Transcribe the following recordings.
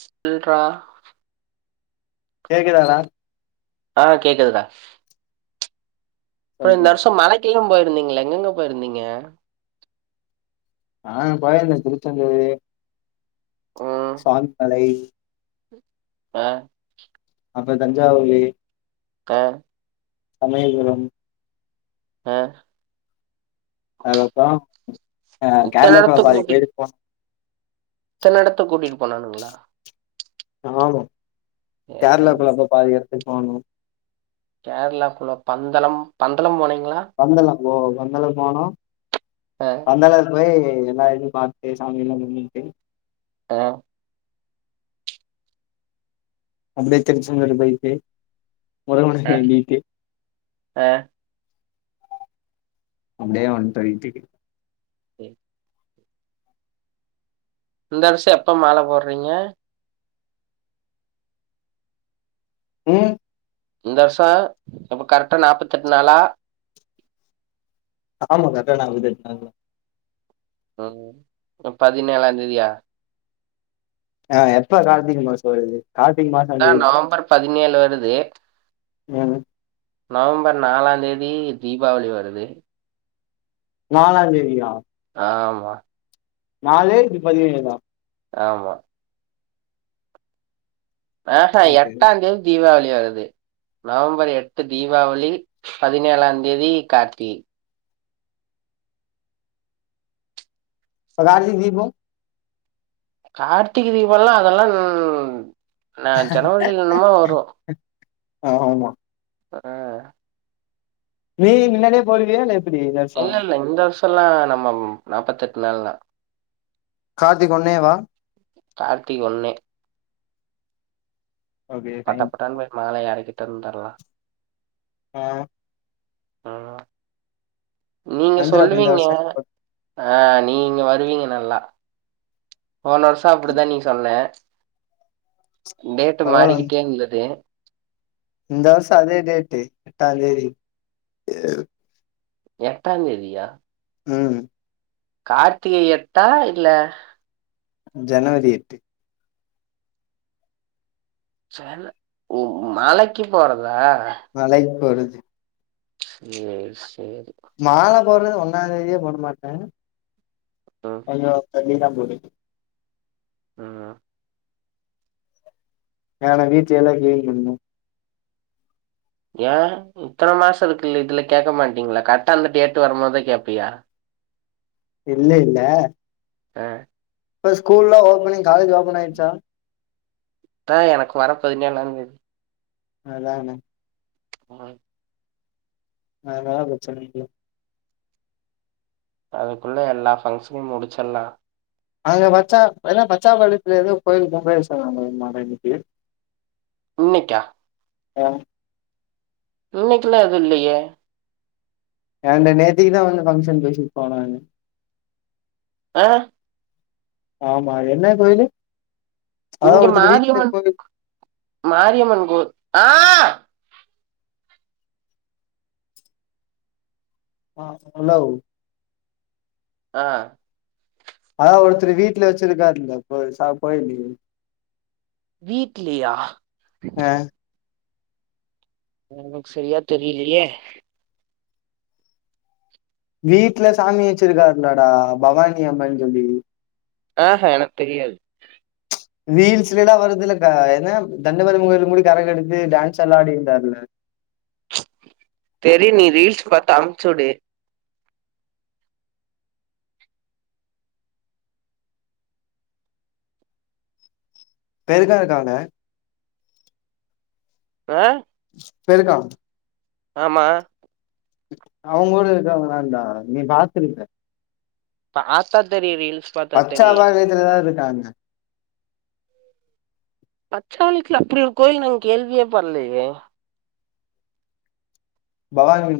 செல்றா கேக்குதாடா ஆ கேக்குதுடா அப்பறோ இந்த சொல்றா வருஷோ மழக்கெல்லா போயிருந்தீங்களே எங்கங்க போயிருந்தீங்க நா போயிருந்தே திருச்செந்துரு ம் சுவாமிமலை ஆ அப்ப தஞ்சாவூரி கா சமையபுரம் ஆ அதுக்கப்பறோ ஆ இத்தன கேரலா குள்ள எடத்துக்கு பாதி கூட்டிட் பேருக்கு போ இத்தன எடத்துக் கூட்டிட்டு போனானுங்களா ஆமா சேரி கேரளாக்குள்ள அப்ப பாதி எடுத்துக்கோன்னு கேரளாக்குள்ள பந்தளம் பந்தளம் போனிங்களா பந்தளம் போ பந்தளம் போனோ ஆ பந்தாளத்துக் போயி எல்லா எடத்தயு பாத்துட்டு சாமியெல்லா கும்புட்டு ட அப்டியே திருச்செந்தூர் போயிட்டு முருகன வேண்டிட்டு அ அப்டியே வன்டோ வீட்டுக்கு சேரி இந்த வருஷோ எப்ப மால போட்றீங்க ம் இந்த வருஷோ இப்போ கரெக்ட்டா நாபத்தெட்டு நாளா ஆமா கரெக்ட்டா நப்பத்தெட்டு நாள் தா ம் பதினேழாந்தேதியா ஆ எப்ப கார்த்திக மாசோ வருது கார்த்திக மாசோ ஆ நவம்பர் பதினேழு வருது ம் நவம்பர் நாலாந் தேதி தீபாவளி வருது நாலாந் தேதியா ஆமா நாலு இது பதினேழா ஆமா ஆ ஹா ஓகே. எட்டாந் தேதி தீபாவளி வருது நவம்பர் எட்டு தீபாவளி பதினேழாம் தேதி கார்த்திகை அப்ப கார்த்திக தீபம் கார்த்திக தீபோல்லா அதெல்லா நா ஜனவரில எனமே வரு ஆமா ஆ நீயி முன்னாடியே போயிடுவியா இல்ல எப் இல்ல இல்ல இந்த வருஷோல்லா நம்ம நாப்பெத்தெட்டு நாள் தா கார்த்திக ஒன்னேவா கார்த்திக ஒன்னே ஓகே ஃபைன் பட்டப்பட்டட்டன்னு போயி மேல ஏறக்கிட்டு வந்துறலா ஏ ம் நீங்க வந்துரு அப்ப இந்த சொல்லுவீங்க வருஷோ ஆ நீ இங்க வருவீங்க நல்லா போன வருஷோ அப்டிதா நீ சொன்ன டேட் பரவால்ல வந்து மாறிக்கிட்டே இருந்தது இந்த வருஷோ அதே டேட்டு எட்டாந் தேதி எட்டாந் தேதியா ம் கார்த்திகை எட்டா இல்ல ஜனவரி எட்டு ஜன ஓ மாலக்கு போறதா மலைக்கு போறது சேர் சேரி மால போர்றது ஒன்னாந் தேதியே போட மாட்டே ம் கொஞ்சோ தள்ளிதா போடுவ ம் நான வீட்ட எல்லா கிளீன் பண்ணு ஏ இத்தன மாச இருக்குல்ல இதுலா கேக்க மாட்டீங்ளா கரெட்டா அந்த டேட்டு வரும்மோதா கேப்பியா இல்லெல்ல அ இப்ப ஸ்கூல்ல ஓப்பனிங் காலேஜ்லா ஓப்பன் ஆயிருச்சா? ஆ எனக்கு வர பதினேழாந் தேதி அதான [unintelligible] அதுனால ப்ரச்சன இல்ல அதுக்குள்ள எல்லா ஃபங்ஸனை முடிச்சர்லா அங்க பச்சா எல்லா பச்சாம்பாளயத்துல எதோ கோயிலு [unintelligible] இன்னக்கி இன்னைக்கா ஆ இன்னைக்குல்லா எதுல்லயே ஏன்ட நேத்திக்குதா வந்து ஃபங்ஷன் பேசிட் போனாங்க ஆ ஆமா என்ன கோயிலு அதா இங்க ஒருத்தர் வீட்ல மாரியம்மன் கோயில் மாரியம்மன் கோ ஆ ஆ ஹலவ் ஆ அதா ஒருத்தர் வீட்ல வச்சிருக்காருல்ல போய் சா கோயிலி வீட்லியா ஆ எனக் செரியா தெரிலியே வீட்ல சாமி வச்சுருக்காருல்லடா பவானி அம்மன் சொல்லி ஆஹ எனக் தெரியாது ரீல்ஸ்லைலா வருதுல்ல க என்ன தண்டுமாரியம்மன் கோயில் முடியு கரக எடுத்து டான்ஸ் எல்லா ஆடிருந்தாருல தெரி நீ ரீல்ஸ் பாத்து அம்ச்சுடு பெருக்கா இருக்காங்க அ பெருக்கா ஆமா அவுங்களோட இருக்காங்களான்டா நீ பாத்துருக்க பாத்தா தெரியு ரீல்ஸ் பாத்தா தெரியு பச்சாபாளயத்துலதா இருக்காங்க பச்சாளயத்துல அப்டி ஒரு கோயில் நாங்க கேள்வியே பட்லயே பவானி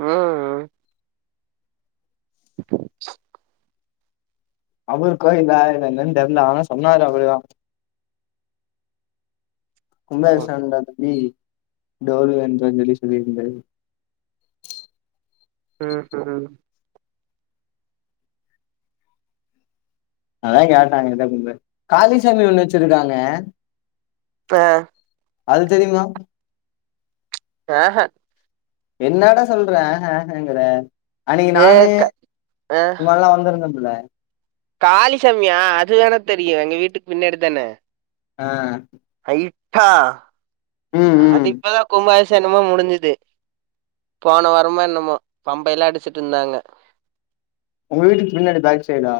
ம் அவர் கோயிலா இல்ல என்னன் தெர்ல ஆனா சொன்னாரு அப்டி தா ம் கும்பாவிசேகன்டா தம்பி [unintelligible] சொல்லி சொல்லிட்ருந்தாரு ம் சேரி அதல்லா [unintelligible] காளிசாமி ஒண்ணு வெச்சிருக்காங்க ப்ப அது தெரியுமா ஆ ஹ என்னடா சொல்றே ஆஹ ஆஹங்கற அன்னைக்கி ஏ நானு க இவ எல்லா வந்துருந்தோம்ல காளி சாமியா அது வேனா தெரியு எங்க வீட்டுக் பின்னாடி தான ஆ ஹய்ட்டா ம் ம் அது இப்பதா கும்பாபிசேகம்ல முடிஞ்சுது போன வாரமா என்னமோ பம்பயெல்லா அடிச்சுட்ருந்தாங்க உங்க வீட்டுக்கு பின்னாடி பேக் சைடா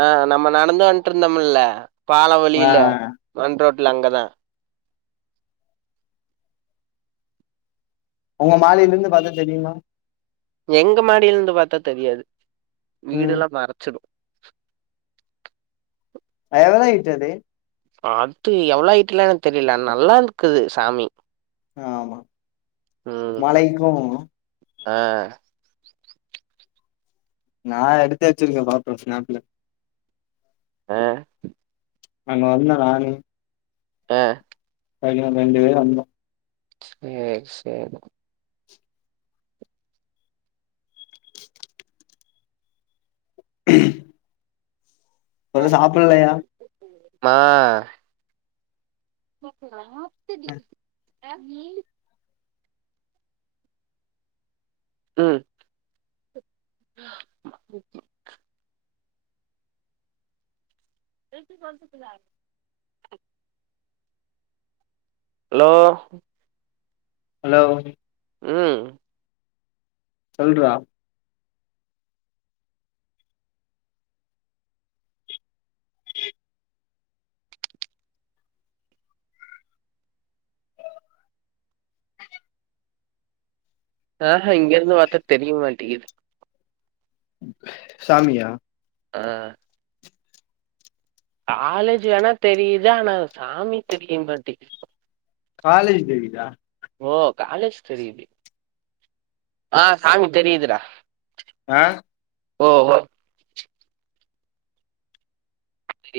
ஆ நம்ம நடந்து வன்ட்ருந்தம்ல்ல பாலோ ஆ வழியில மண் ரோட்ல அங்க தா உங்க மாடில இருந்து பாத்தா தெரியுமா எங்க மாடில இருந்து பாத்தா தெரியாது ம் வீடெல்லா மறச்சுரு அதனால தா இட்சது அது எவ்ளோ ஐட்டுல தெரில ஆனா நல்லாருந்துக்குது சாமி ஆமா ம் மாலைக்கு ஆ நாலு எடுத்து வெச்சுருக்க பாப்போ ஸ்நாப்புல ஆ அங்க வந்த நானு ஆ பைக்கில ரெண்டு பேரு வந்தோ சேரி சேரி ம் ஆ [inaudible] ம் [unintelligible] ஹலோ ஹலோ ம் சொல்றா ஆ ஹ இங்க இருந்து பாத்தா தெரியமட்டிகுது சாமியா ஆ காலேஜ் வேணா தெரியுது ஆனா சாமி தெரிய மாட்டிகுது காலேஜ் தெரிதா ஓ காலேஜ் தெரயுது ஆ சாமி தெரியுது டா ஆ ஓ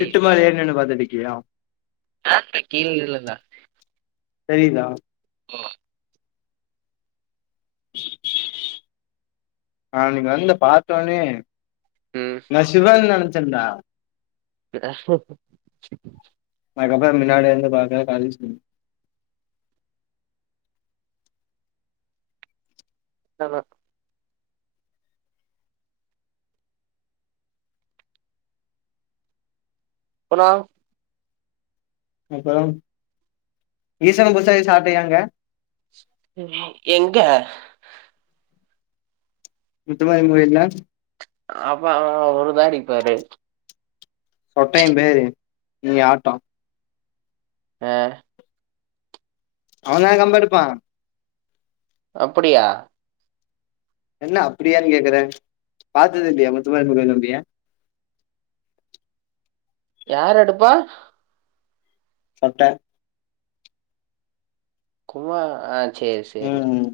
திட்டு மேல ஏரி நின்னு பாத்துட்ருக்கியா ஆப்ப கீழ இழுங்க தெரியிதா ஓ ஆ அன்னைக்கு வந்து பாத்தோனே ம் நா சிவான் நெனச்சன்டா ரஸ்வொக் அதுக்கப்ற மின்னாடிலந்து பாக்க கால் இன்ச் பின் ஆமா சொல்றா அப்பறம் ஈசனல் புதுசாகி சார்ட்டயாங்க ம் எங்க முத்துமாரி அம்மன் கோயில்க்ங்ளா அப்பா ஒருபேடிப்பாரு சொட்டையம்பேரு நீ ஆட்டோ ஆ அவன்தா கம்பெடுப்பா அப்படியா என்ன அப்பிடியான் கேக்குற பாத்ததில்லியா முத்துமாரியம்மன் கோயிலான்டய யாரெடுப்பா சாப்ட்ட குமா ஆ சேரி சேரி ம்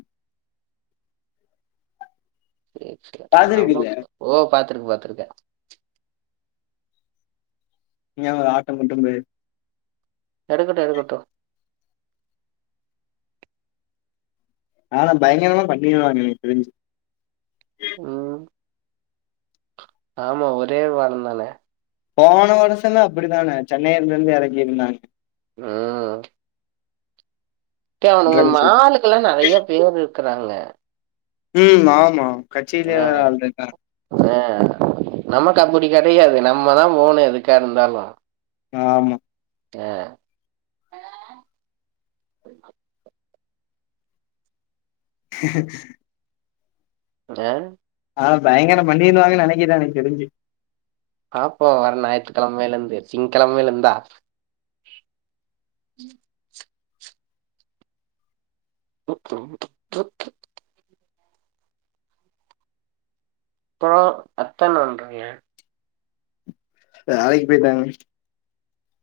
சேரி சேரி ந நம்ம பாத்துருக்குல்ல ஓ பாத்ருக்க பாத்ருக்க இங்கயே ஆட்டொ போட்டு பொய்ரு எடுக்கட்டு எடுக்கட்டு ஆனா பயங்கரமா பண்ணிடுவாங்க எனக்கு தெரிஞ்சு ம் ஆமா ஒரே வாரந்தானே போன வருஷமே அப்பிடித்தானே சென்னையிலருந்து இறங்கியிருந்தாங்க ஆ கே அவனுங்க ட்ரம்ஸு மாலுக்கலா நறைய பேர் இருக்கறாங்க ம் ஆமா கட்சியில ஆ, ஆள்ருக்காங்க ஆ நமக்கு அப்படி கடையாது நம்மதா போனு எதுக்கா இருந்தாலு ஆமா ஆ [inaudible] ட ஆனா பயங்கர பண்ணிருவாங்க நெனைக்கிற எனக்கு தெரிஞ்சு பாப்போ வர ஞாயிற்றுக்கெழமைலர்ந்து திங்கெழமையிலர்ந்தா ம் ம் [inaudible] அப்பறொ அத்த என்ன வன்றாங்க வேலைக் போய்ட்டாங்க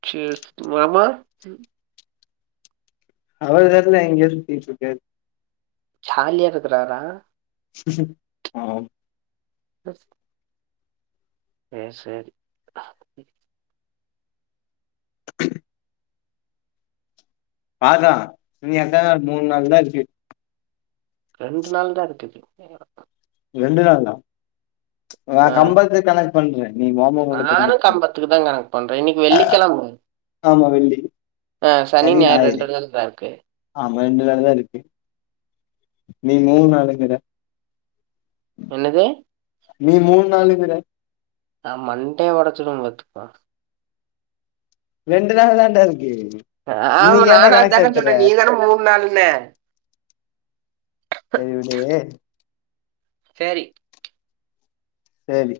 சேர் உங்கம்மா அவ இங்கிட் தா எங்கியா சுத்திட்டுருக்கு ஜாலியா இருக்குறாரா ஆம் பஸ் சேர் சேரி [inaudible] பாத்தா இன்னு எத்தன் நாள் இர்க் மூண் நாள் தா இருக்கு ரெண்டு நாள் தா இருக்குது ரெண்டு நாள் தா அ ஆ சம்பள்த்து கணக் பண்ற நீ வாங்காம விட்ட கணக் நானும் பண்ணு கம்பத்துக்கு தான் கணக்கு பண்றேன் இன்னைக்கு வெள்ளிக்கிழமை ஆமா வெள்ளி ஆ சனி ஞாயர் ரெண்டு நாள் தா இருக்கு ஆமா ரெண்டு நாள் தா இருக்கு நீ மூண் நாளுங்கிற என்னது நீ மூண் நாளுங்கிற ந மண்டைய ஒடச்சிடுவ பாத்துக்கோ ரெண்டு நாள் தான்டா இருக்கு அ ஆமா இன்னைக்கு ஏன்டா நானு கணக்கு அதான சேத்துற சொன்னே நீதான மூண் நாளுன்ன செரி விடு சேரி சேரி